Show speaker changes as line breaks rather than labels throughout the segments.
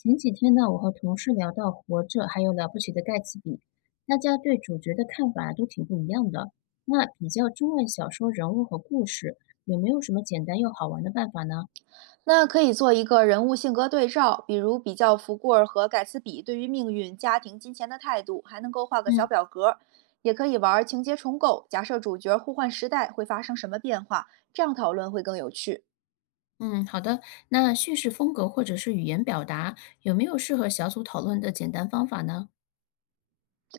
前几天呢，我和同事聊到《活着》，还有《了不起的盖茨比》，大家对主角的看法都挺不一样的。那比较中外小说人物和故事，有没有什么简单又好玩的办法呢？
那可以做一个人物性格对照，比如比较福贵尔和盖茨比对于命运、家庭、金钱的态度，还能够画个小
嗯
表格。也可以玩情节重构，假设主角互换时代会发生什么变化，这样讨论会更有趣。
嗯，好的。那叙事风格或者是语言表达，有没有适合小组讨论的简单方法呢？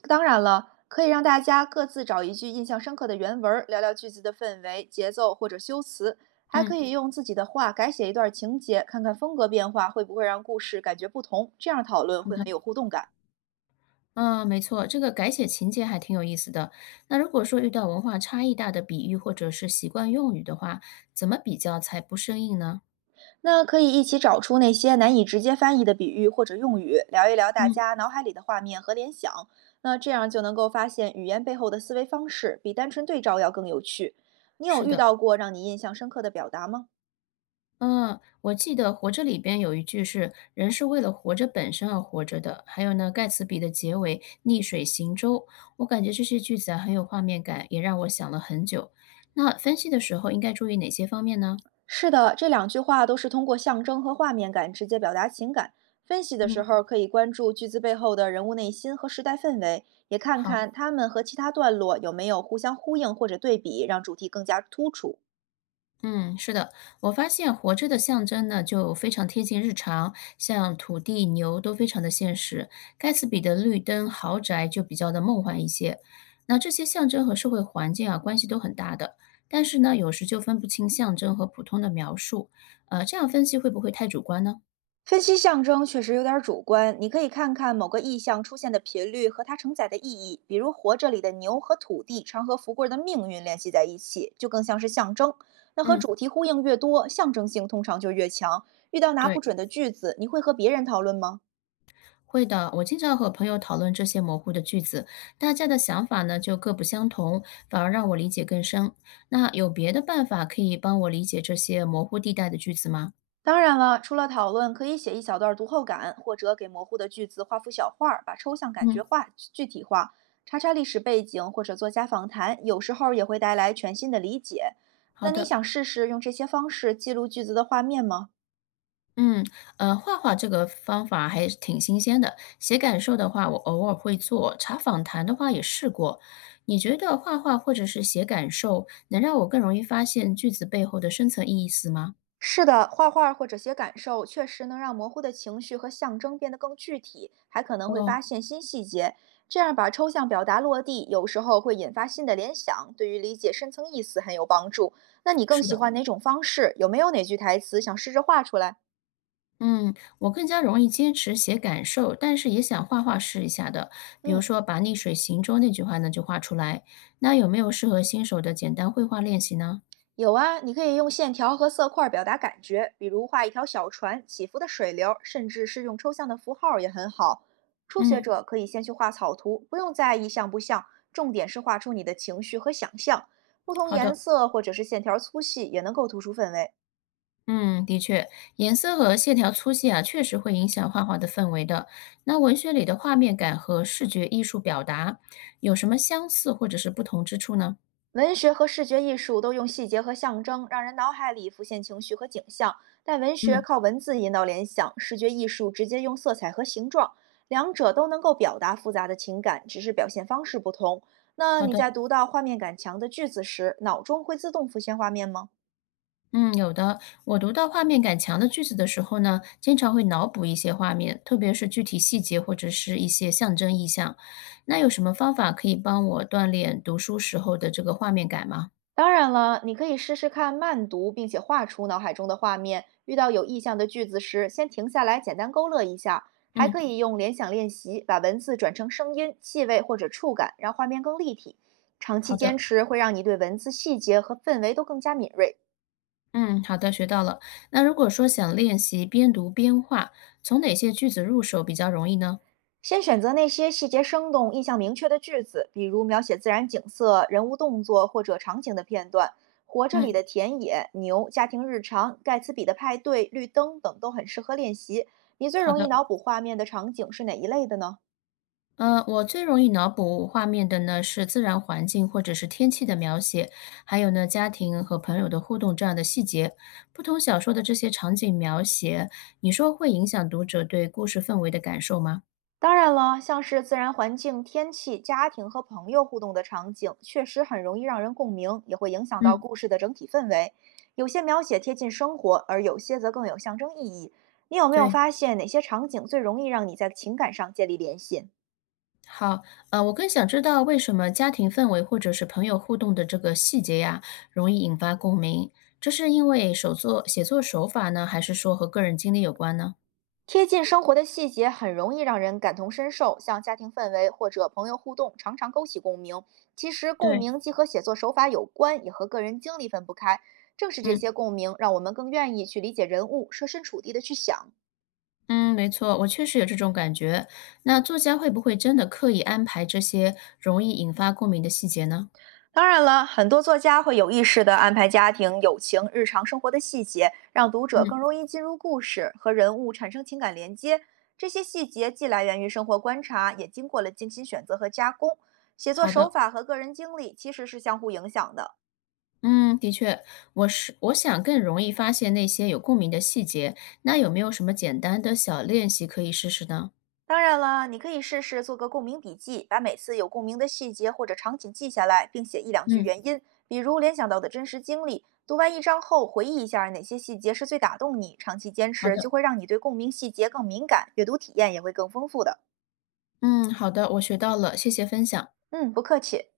当然了，可以让大家各自找一句印象深刻的原文聊聊句子的氛围、节奏或者修辞，还可
嗯
以用自己的话改写一段情节，看看风格变化会不会让故事感觉不同，这样讨论
好
会
的，
很有互动感。
啊，没错，这个改写情节还挺有意思的。那如果说遇到文化差异大的比喻或者是习惯用语的话，怎么比较才不生硬呢？
那可以一起找出那些难以直接翻译的比喻或者用语，聊一聊大
嗯，
家脑海里的画面和联想。那这样就能够发现语言背后的思维方式，比单纯对照要更有趣。你有
是
遇
的。
到过让你印象深刻的表达吗？
嗯，我记得《活着》里边有一句是“人是为了活着本身而活着的”，还有呢，盖茨比的结尾“逆水行舟”，我感觉这些句子啊很有画面感，也让我想了很久。那分析的时候应该注意哪些方面呢？
是的，这两句话都是通过象征和画面感直接表达情感。分析的时
嗯，
候可以关注句子背后的人物内心和时代氛围，也看
好。
看他们和其他段落有没有互相呼应或者对比，让主题更加突出。
嗯，是的，我发现活着的象征呢，就非常贴近日常，像土地、牛都非常的现实。盖茨比的绿灯豪宅就比较的梦幻一些。那这些象征和社会环境啊，关系都很大的，但是呢，有时就分不清象征和普通的描述。这样分析会不会太主观呢？
分析象征确实有点儿主观，你可以看看某个意象出现的频率和它承载的意义，比如《活着》里的牛和土地常和福贵儿的命运联系在一起，就更像是象征。那和
嗯，
主题呼应越多，象征性通常就越强。遇到拿不
对。
准的句子，你会和别人讨论吗？
会的，我经常和朋友讨论这些模糊的句子，大家的想法呢就各不相同，反而让我理解更深。那有别的办法可以帮我理解这些模糊地带的句子吗？
当然了，除了讨论，可以写一小段读后感，或者给模糊的句子画幅小画儿，把抽象感
嗯，
觉化具体化。查查历史背景或者作家访谈，有时候也会带来全新的理解。
好
那你
的。
想试试用这些方式记录句子的画面吗？
嗯，画画这个方法还是挺新鲜的。写感受的话，我偶尔会做；查访谈的话也试过。你觉得画画或者是写感受，能让我更容易发现句子背后的深层意思吗？
是的，画画或者写感受，确实能让模糊的情绪和象征变得更具体，还可能会
哦，
发现新细节。这样把抽象表达落地，有时候会引发新的联想，对于理解深层意思很有帮助。那你更
是
喜
的。
欢哪种方式？有没有哪句台词想试着画出来？
嗯，我更加容易坚持写感受，但是也想画画试一下的。比如
嗯。
说，把“逆水行舟”那句话呢就画出来。那有没有适合新手的简单绘画练习呢？
有啊，你可以用线条和色块表达感觉，比如画一条小船、起伏的水流甚至是用抽象的符号也很好。初学
嗯，
者可以先去画草图，不用在意像不像，重点是画出你的情绪和想象。不同
好
颜
的。
色或者是线条粗细也能够突出氛围。
嗯，的确，颜色和线条粗细啊，确实会影响画画的氛围的。那文学里的画面感和视觉艺术表达有什么相似或者是不同之处呢？
文学和视觉艺术都用细节和象征，让人脑海里浮现情绪和景象，但文学
嗯，
靠文字引导联想，视觉艺术直接用色彩和形状，两者都能够表达复杂的情感，只是表现方式不同。那
好
你
的。
在读到画面感强的句子时，脑中会自动浮现画面吗？
嗯，有的。我读到画面感强的句子的时候呢，经常会脑补一些画面，特别是具体细节或者是一些象征意象。那有什么方法可以帮我锻炼读书时候的这个画面感吗？
当然了，你可以试试看慢读，并且画出脑海中的画面。遇到有意象的句子时，先停下来，简单勾勒一下。还
嗯，
可以用联想练习，把文字转成声音、气味或者触感，让画面更立体。长期
好
坚
的。
持会让你对文字细节和氛围都更加敏锐。
嗯，好的，学到了。那如果说想练习边读边画，从哪些句子入手比较容易呢？
先选择那些细节生动、印象明确的句子，比如描写自然景色、人物动作或者场景的片段。《活着》里
嗯，
的田野、牛、家庭日常、盖茨比的派对、绿灯等都很适合练习。你最
好
容易
的。
脑补画面的场景是哪一类的呢？
嗯，我最容易脑补画面的呢是自然环境或者是天气的描写，还有呢家庭和朋友的互动这样的细节。不同小说的这些场景描写，你说会影响读者对故事氛围的感受吗？
当然了，像是自然环境、天气、家庭和朋友互动的场景，确实很容易让人共鸣，也会影响到
嗯，
故事的整体氛围。有些描写贴近生活，而有些则更有象征意义。你有没有
对，
发现哪些场景最容易让你在情感上建立联系？
好，我更想知道为什么家庭氛围或者是朋友互动的这个细节呀，容易引发共鸣？这是因为手作写作手法呢，还是说和个人经历有关呢？
贴近生活的细节很容易让人感同身受，像家庭氛围或者朋友互动，常常勾起共鸣。其实，共
对，
鸣既和写作手法有关，也和个人经历分不开。正是这
嗯。
些共鸣，让我们更愿意去理解人物，设身处地的去想。
嗯，没错，我确实有这种感觉。那作家会不会真的刻意安排这些容易引发共鸣的细节呢？
当然了，很多作家会有意识地安排家庭、友情、日常生活的细节，让读者
嗯，
更容易进入故事，和人物产生情感连接。这些细节既来源于生活观察，也经过了精心选择和加工。写作
好
手
的，
法和个人经历其实是相互影响的。
嗯，的确，我想更容易发现那些有共鸣的细节。那有没有什么简单的小练习可以试试呢？
当然了，你可以试试做个共鸣笔记，把每次有共鸣的细节或者场景记下来，并写一两句
嗯，
原因，比如联想到的真实经历。读完一章后，回忆一下哪些细节是最打动你，长期坚
好
持就
的，
会让你对共鸣细节更敏感，阅读体验也会更丰富的。
嗯，好的，我学到了，谢谢分享。
嗯，不客气。